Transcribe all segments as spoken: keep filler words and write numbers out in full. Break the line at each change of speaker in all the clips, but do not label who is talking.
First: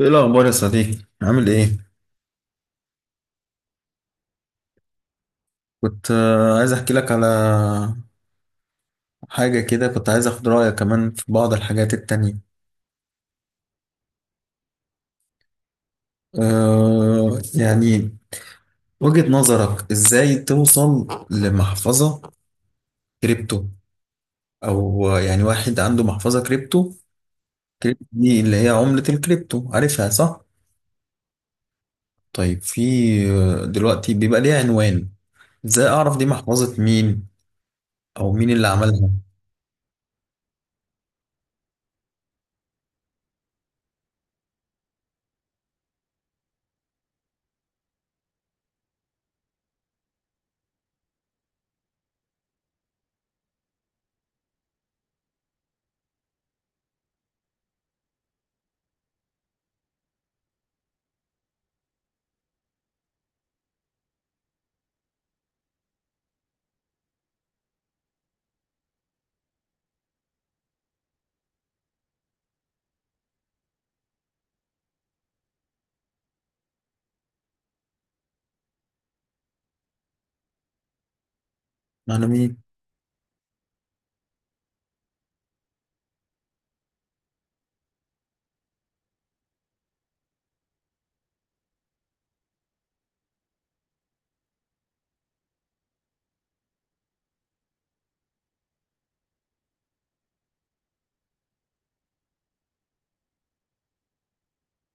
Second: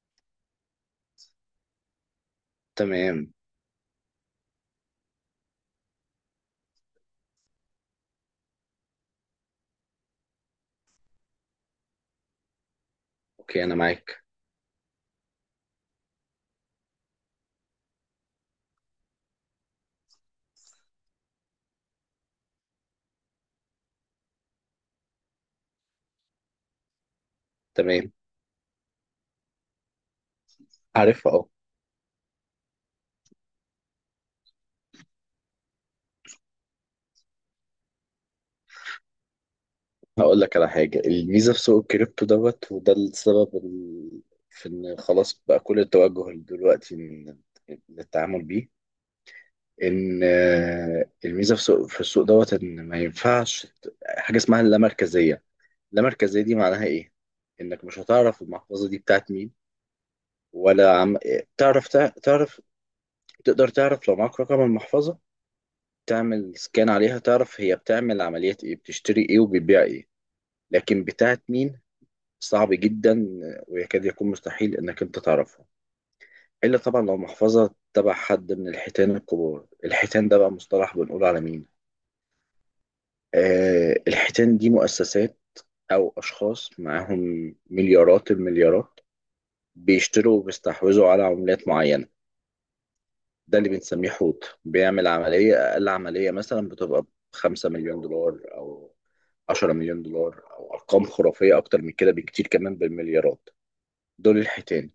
ايه الاخبار يا صديقي؟ عامل ايه؟
تمام.
كنت آه، عايز احكي لك على حاجه كده. كنت عايز اخد رايك كمان في بعض الحاجات التانية.
اوكي، انا معاك.
أه يعني وجهة نظرك ازاي توصل لمحفظه كريبتو؟ او آه، يعني واحد عنده محفظه كريبتو. كريبتو
تمام.
دي اللي هي عمله الكريبتو، عارفها صح؟
عارف، اه.
طيب في آه، دلوقتي بيبقى ليها عنوان، ازاي اعرف دي محفظه مين او مين اللي عملها؟
هقول لك على حاجه. الميزه في سوق الكريبتو دوت وده السبب ال... في ان خلاص بقى كل التوجه دلوقتي إن- للتعامل بيه. ان آه، الميزه في سوق في السوق دوت ان ما ينفعش ت- حاجه اسمها اللامركزيه. اللامركزيه دي معناها ايه؟ انك مش هتعرف المحفظه دي بتاعت مين ولا عم... تعرف تع- تعرف تقدر تعرف لو معاك رقم المحفظه، تعمل سكان عليها، تعرف هي بتعمل عمليات ايه، بتشتري ايه وبتبيع ايه. لكن بتاعت مين، صعب جدا ويكاد يكون مستحيل انك انت تعرفها، الا طبعا لو محفظة تبع حد من الحيتان الكبار. الحيتان ده بقى مصطلح بنقول على مين.
معنى مين؟
آه الحيتان دي مؤسسات او اشخاص معاهم مليارات المليارات، بيشتروا وبيستحوذوا على عملات معينة. ده اللي بنسميه حوت. بيعمل عملية، أقل عملية مثلا بتبقى بخمسة مليون دولار أو عشرة مليون دولار أو أرقام خرافية أكتر من كده بكتير، كمان بالمليارات. دول الحيتان.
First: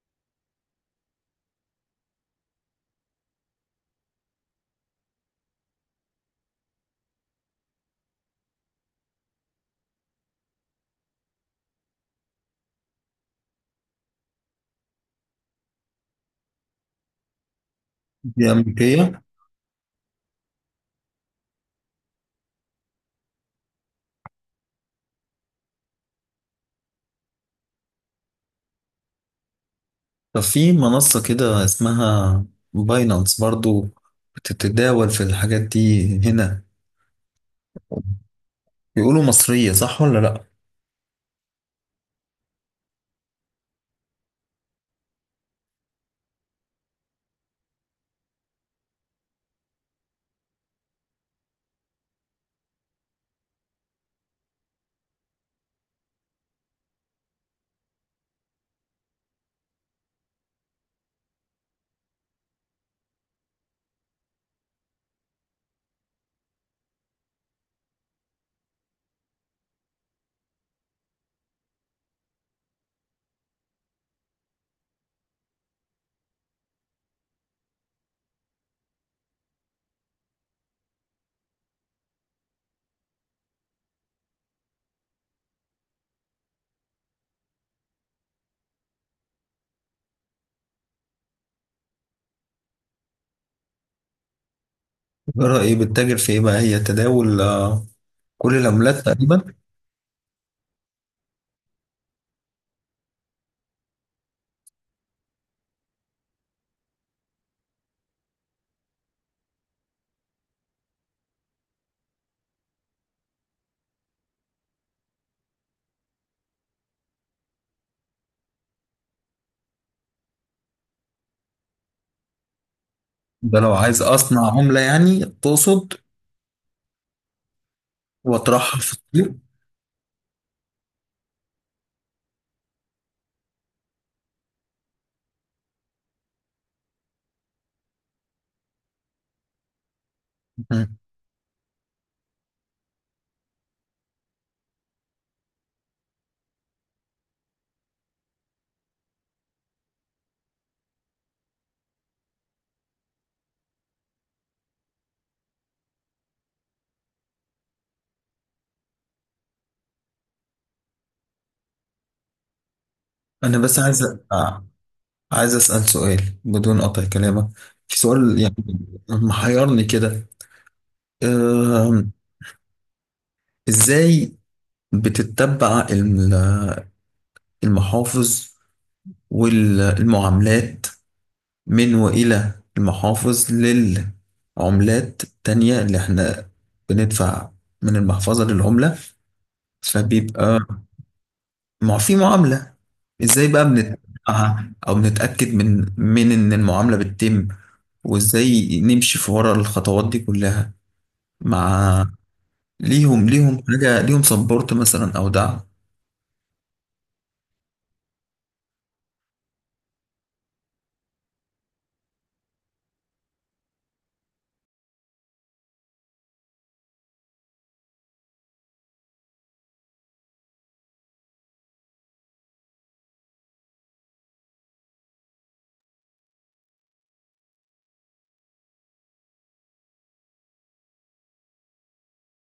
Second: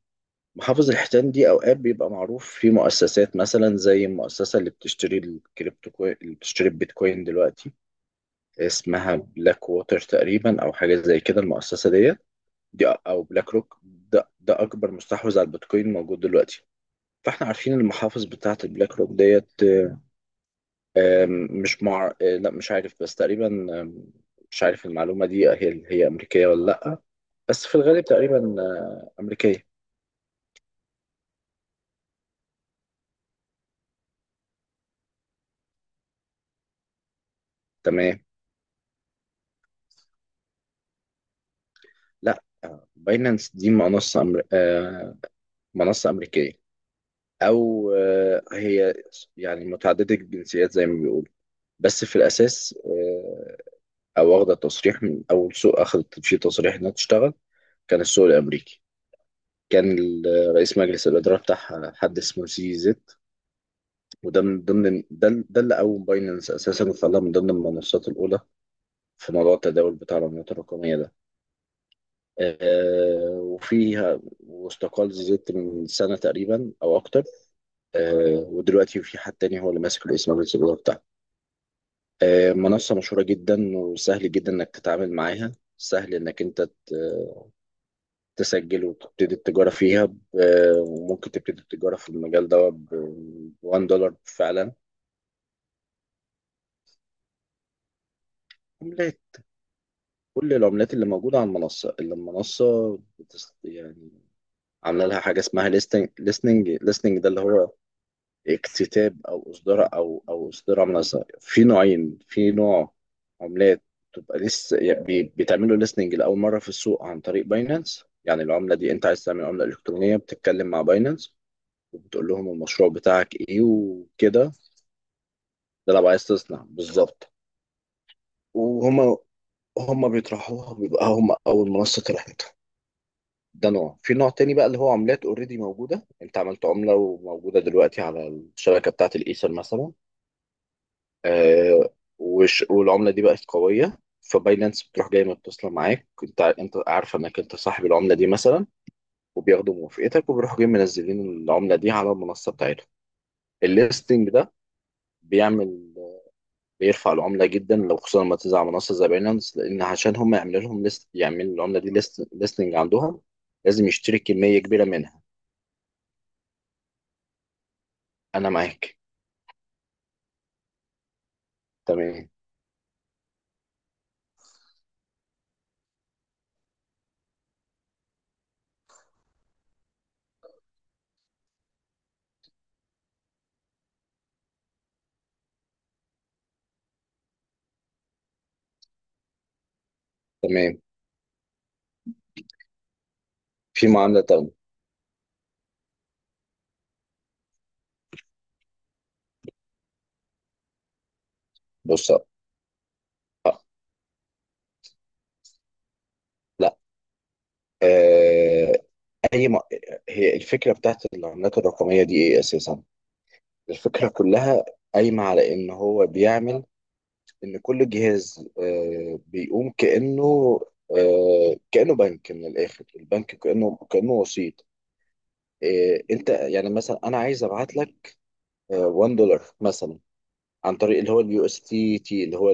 محافظ الحيتان دي أوقات بيبقى معروف في مؤسسات مثلا، زي المؤسسة اللي بتشتري الكريبتو كوين، اللي بتشتري البيتكوين دلوقتي اسمها بلاك ووتر تقريبا أو حاجة زي كده. المؤسسة ديت دي أو بلاك روك، ده, ده أكبر مستحوذ على البيتكوين موجود دلوقتي. فاحنا عارفين المحافظ
دي
بتاعت البلاك روك
امريكيه؟
ديت. آم، مش مع آه، لا، مش عارف بس تقريبا. آم، مش عارف المعلومة دي هي هي أمريكية ولا لأ، بس في الغالب تقريبا، آه، أمريكية.
طب في منصة كده اسمها باينانس برضو، بتتداول في الحاجات دي هنا،
تمام.
بيقولوا مصرية صح ولا لأ؟
لأ. آه، باينانس دي منصة أمر... آه، منصة أمريكية. أو آه، هي يعني متعددة الجنسيات زي ما بيقولوا، بس في الأساس، آه، أو واخدة تصريح من أول سوق أخدت في تصريح إنها تشتغل كان السوق الأمريكي. كان ال- رئيس مجلس الإدارة بتاعها حد اسمه سي زد، وده من ضمن ده ده اللي قوم باينانس اساسا وخلاها من ضمن المنصات الاولى في موضوع التداول بتاع العملات الرقميه ده. آه وفيها واستقال زيزت من سنه تقريبا او اكتر. آه ودلوقتي في حد تاني هو اللي ماسك الاسم الاولى بتاعها. آه منصه مشهوره جدا وسهل جدا انك تتعامل معاها، سهل انك انت ت- تسجل وتبتدي التجاره فيها ب- وممكن تبتدي التجاره في المجال ده ب دولار واحد فعلا.
الإدارة، إيه رأيك؟ بتتاجر في إيه بقى؟ هي تداول آه، كل العملات تقريبا.
كل العملات اللي موجودة على المنصة اللي المنصة بتس... يعني عاملة لها حاجة اسمها listening listening listening ده اللي هو اكتتاب أو إصدار أو أو إصدار منصة. في نوعين. في نوع عملات تبقى لسه يعني بي- بتعملوا listening لأول مرة في السوق عن طريق باينانس. يعني العملة دي أنت عايز تعمل عملة إلكترونية، بتتكلم مع باينانس وبتقول لهم المشروع بتاعك
ده
إيه
لو عايز أصنع
وكده.
عملة يعني تقصد
ده لو عايز تصنع بالظبط.
وأطرحها في
وهما
السوق.
هما بيطرحوها، بيبقى هما أول منصة طرحتها. ده نوع. في نوع تاني بقى اللي هو عملات اوريدي موجودة، انت عملت عملة وموجودة دلوقتي على الشبكة بتاعة الايثر مثلا.
مم.
آه. وش والعملة دي بقت قوية، فباينانس بتروح جاي متصلة معاك، انت انت عارفة انك انت صاحب العملة دي مثلا، وبياخدوا موافقتك وبيروحوا جايين منزلين العملة دي على المنصة بتاعتهم. الليستنج ده بيعمل، بيرفع العملة جدا لو، خصوصا لما تنزل على منصة زي باينانس. لأن عشان هم يعملوا لهم ليست، يعملوا العملة دي ليستنج عندهم،
أنا بس
لازم
عايز
يشتري كمية
آه،
كبيرة منها.
عايز أسأل سؤال بدون قطع كلامك. في سؤال
أنا
يعني
معاك.
محيرني كده. آم،
تمام.
إزاي بتتبع الم- المحافظ والمعاملات من وإلى المحافظ للعملات التانية اللي احنا بندفع من المحفظة للعملة؟ فبيبقى
تمام.
مع في معاملة، ازاي بقى
في معاملة تانية.
بندفعها او بنتأكد من من ان المعاملة بتتم؟ وازاي نمشي في ورا الخطوات دي كلها مع
بص.
ليهم ليهم
آه،
حاجة؟ ليهم سبورت مثلا او دعم؟
لا. آه، أي م... هي الفكرة بتاعت العملات الرقمية دي إيه أساسا؟ الفكرة كلها قايمة على إن هو بيعمل إن كل جهاز، آه، بيقوم كأنه، آه، كأنه بنك. من الآخر البنك كأنه كأنه وسيط. آه، أنت يعني مثلا، أنا عايز أبعت لك واحد دولار مثلا عن طريق اللي هو اليو اس تي تي. اللي هو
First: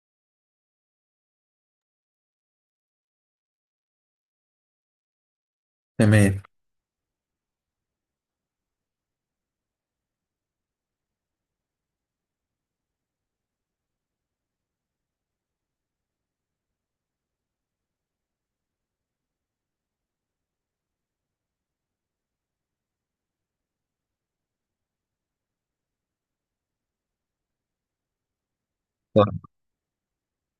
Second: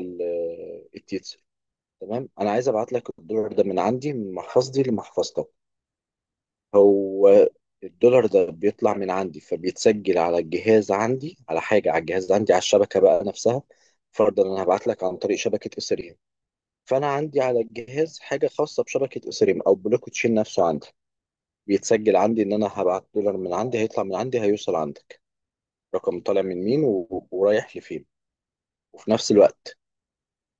تمام، انا عايز ابعت لك الدولار ده من عندي من محفظتي لمحفظتك.
تمام.
هو الدولار ده بيطلع من عندي فبيتسجل على الجهاز عندي، على حاجه على الجهاز عندي، على الشبكه بقى نفسها. فرضا انا هبعت لك عن طريق شبكه اثيريوم، فانا عندي على الجهاز حاجه خاصه بشبكه اثيريوم او بلوك تشين نفسه عندي، بيتسجل عندي ان انا هبعت دولار من عندي، هيطلع من عندي هيوصل عندك، رقم طالع من مين و... ورايح لفين. وفي نفس الوقت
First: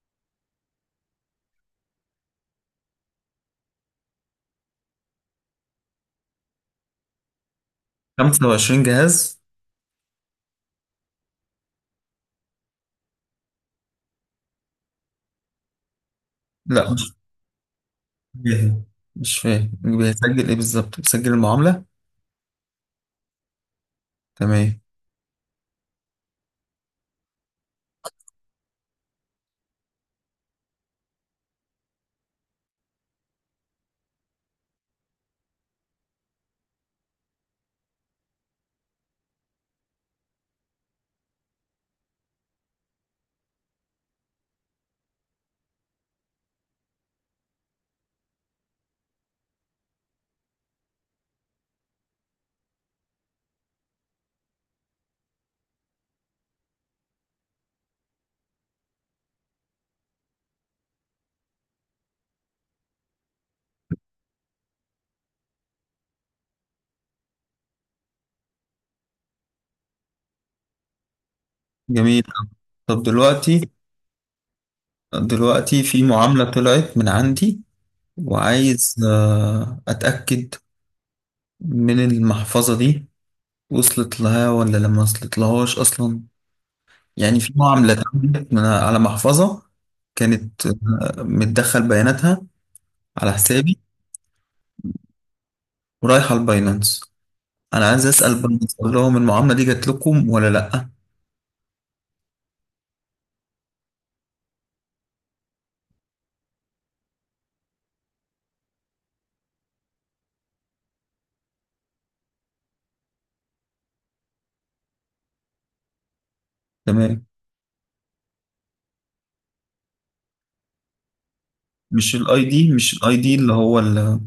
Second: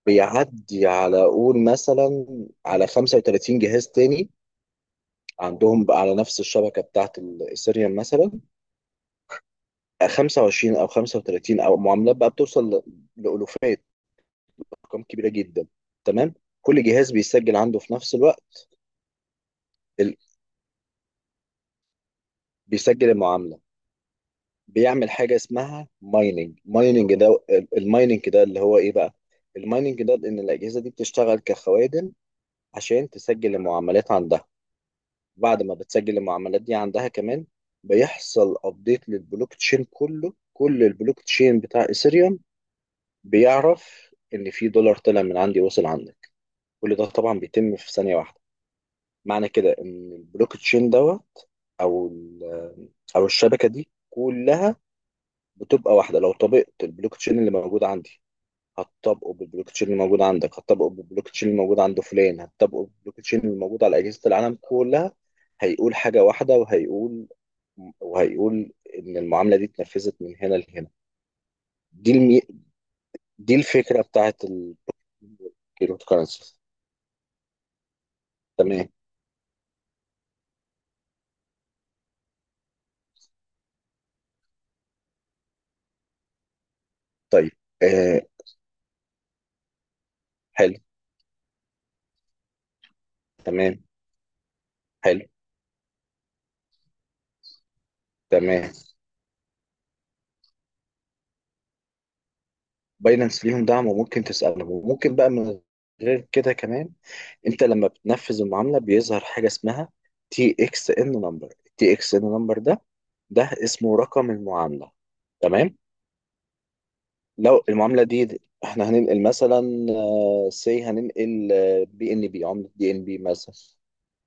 بيعدي على قول مثلا على خمسة وثلاثين جهاز تاني عندهم بقى، على نفس الشبكة بتاعة الإيثيريوم مثلا،
خمسة وعشرين جهاز؟
خمسة وعشرين أو خمسة وثلاثين أو معاملات بقى بتوصل ل- لألوفات، أرقام كبيرة جدا. تمام. كل
لا،
جهاز بيسجل عنده في نفس الوقت.
جاهز. مش فاهم،
ال...
بيسجل ايه بالظبط؟ بيسجل المعاملة؟
بيسجل المعاملة.
تمام.
بيعمل حاجة اسمها مايننج. مايننج ده، المايننج ده اللي هو إيه بقى؟ المايننج ده إن الأجهزة دي بتشتغل كخوادم عشان تسجل المعاملات عندها. بعد ما بتسجل المعاملات دي عندها كمان، بيحصل ابديت للبلوك تشين كله. كل البلوك تشين بتاع ايثيريوم بيعرف ان في دولار طلع من عندي وصل عندك. كل ده طبعا بيتم في ثانيه واحده. معنى كده ان البلوك تشين دوت، او ال- او الشبكه دي كلها، بتبقى واحده. لو طبقت البلوك تشين اللي موجود عندي، هتطبقه بالبلوك تشين اللي موجود عندك، هتطبقه بالبلوك تشين اللي موجود عند فلان، هتطبقه بالبلوك تشين اللي موجود على اجهزه العالم كلها. هيقول حاجه واحده وهيقول وهيقول ان المعامله دي اتنفذت من هنا لهنا. دي
جميل.
المي...
طب
دي
دلوقتي
الفكره بتاعت
دلوقتي في
الكريبتو
معاملة
كرنسي.
طلعت من عندي،
تمام.
وعايز آه، أتأكد من المحفظة دي وصلت لها ولا لما وصلت لهاش أصلا. يعني
طيب.
في معاملة
آه.
اتعملت من على محفظة كانت
حلو.
آه، متدخل بياناتها على حسابي
تمام. حلو.
ورايحة الباينانس. أنا عايز أسأل
تمام.
باينانس أقول لهم المعاملة دي جات لكم ولا لأ؟
باينانس ليهم دعم وممكن تسألهم، وممكن بقى من غير كده كمان، انت لما بتنفذ المعاملة بيظهر حاجة اسمها تي اكس ان نمبر. تي اكس ان نمبر ده، ده اسمه رقم المعاملة. تمام.
تمام.
لو المعاملة دي احنا هننقل مثلا، سي هننقل بي
مش
ان
الاي
بي، عملة
دي،
بي
مش
ان
الاي
بي
دي اللي
مثلا.
هو ال-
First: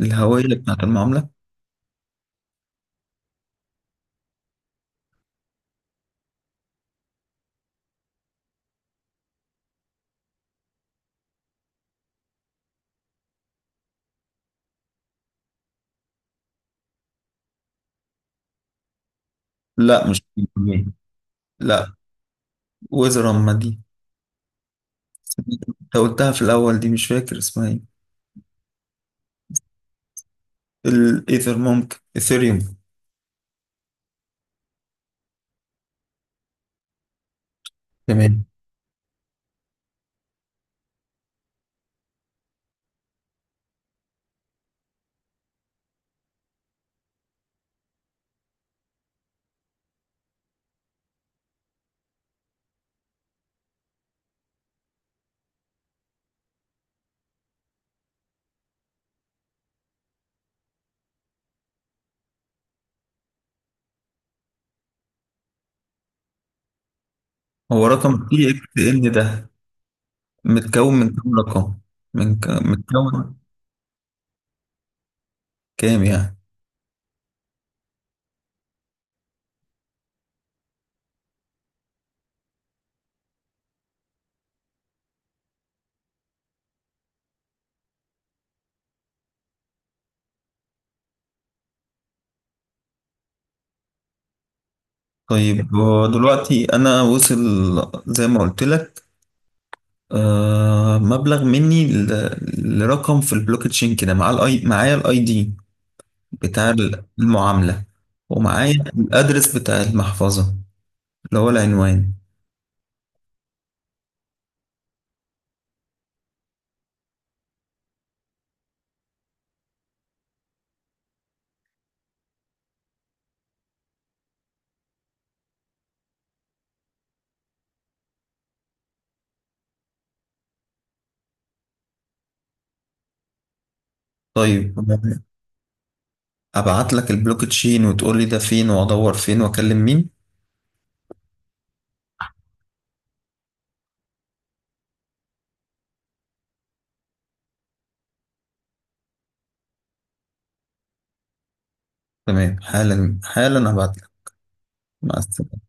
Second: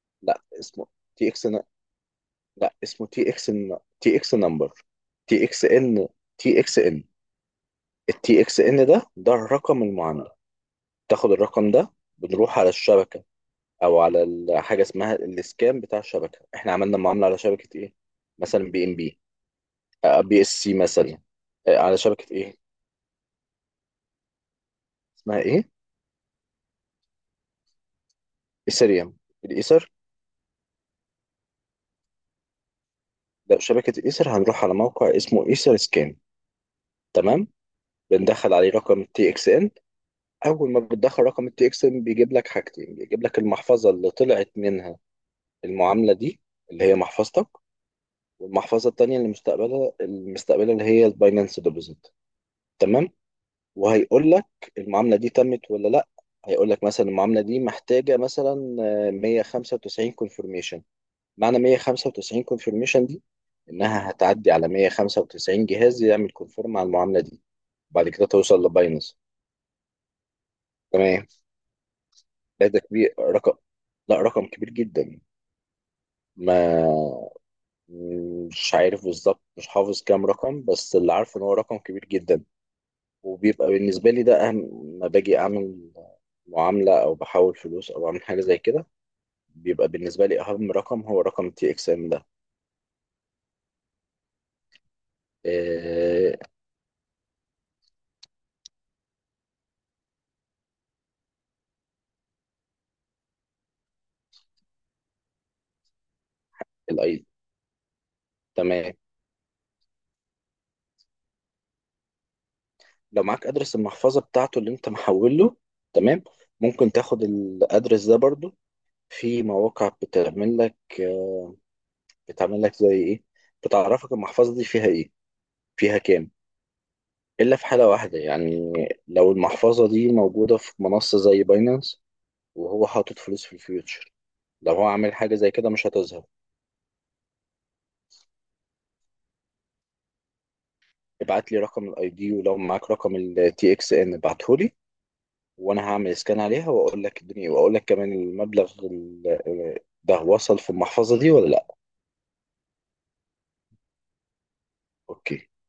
الهوية
لا
بتاعت
اسمه
المعاملة؟
تي اكس لا اسمه تي اكس، تي اكس نمبر، تي اكس ان تي اكس ان التي اكس ان ده، ده الرقم المعامله. تاخد الرقم ده، بنروح على الشبكه او على ال- حاجه اسمها الاسكان بتاع الشبكه. احنا عملنا معامله على شبكه ايه؟ مثلا بي ام بي،
لا،
آه،
مش
بي اس سي
دي.
مثلا. آه،
لا،
على شبكه ايه؟
ويزرم دي،
اسمها ايه؟
انت قلتها في الاول، دي مش فاكر اسمها ايه.
ايثريوم، الايثر.
الايثر، ممكن ايثيريوم.
لا، شبكه الايثر هنروح على موقع اسمه ايثر سكان. تمام.
تمام.
بندخل عليه رقم تي اكس ان. اول ما بتدخل رقم التي اكس ان بيجيب لك حاجتين، بيجيب لك المحفظه اللي طلعت منها المعامله دي، اللي هي محفظتك، والمحفظه التانيه اللي مستقبلها المستقبلها، اللي هي الباينانس ديبوزيت. تمام. وهيقول لك المعامله دي تمت ولا لا. هيقول لك مثلا المعامله دي محتاجه مثلا آه، مية وخمسة وتسعين كونفرميشن. معنى مية وخمسة وتسعين كونفرميشن دي انها هتعدي على مية وخمسة وتسعين جهاز يعمل كونفيرم على المعامله دي،
هو
بعد كده
رقم تي
توصل
اكس ان
لباينانس.
ده متكون من
تمام.
كام رقم؟ من ك...
لا، ده كبير
متكون
رقم، لا رقم كبير جدا.
كام يعني؟
ما مش عارف بالظبط، مش حافظ كام رقم، بس اللي عارفه ان هو رقم كبير جدا. وبيبقى بالنسبة لي ده أهم ما باجي أعمل معاملة أو بحول فلوس أو أعمل حاجة زي كده، بيبقى بالنسبة لي أهم رقم هو رقم تي إكس إم ده.
طيب هو
إيه
دلوقتي انا وصل زي ما قلت لك، آه، مبلغ مني ل... لرقم في البلوك تشين كده، مع الاي معايا الاي دي بتاع
الأي.
المعاملة، ومعايا
تمام.
الأدرس بتاع المحفظة اللي هو العنوان.
لو معاك أدرس المحفظة بتاعته اللي أنت محول له. تمام. ممكن تاخد الأدرس ده برضو، في مواقع بتعمل لك، بتعمل لك زي إيه، بتعرفك المحفظة دي فيها إيه، فيها كام. إلا في حالة واحدة يعني، لو المحفظة دي موجودة في منصة زي باينانس وهو حاطط فلوس في الفيوتشر،
طيب
لو هو عامل حاجة زي كده مش هتظهر.
أبعت لك البلوك تشين وتقول لي ده فين وأدور فين وأكلم مين؟
ابعت لي رقم الاي دي ولو معاك رقم التي اكس ان ابعته لي، وانا هعمل سكان عليها واقول لك الدنيا، واقول لك كمان المبلغ ال- آه، ده وصل في المحفظة دي ولا لا.
تمام، حالا حالا أبعت لك. مع
اوكي
السلامة.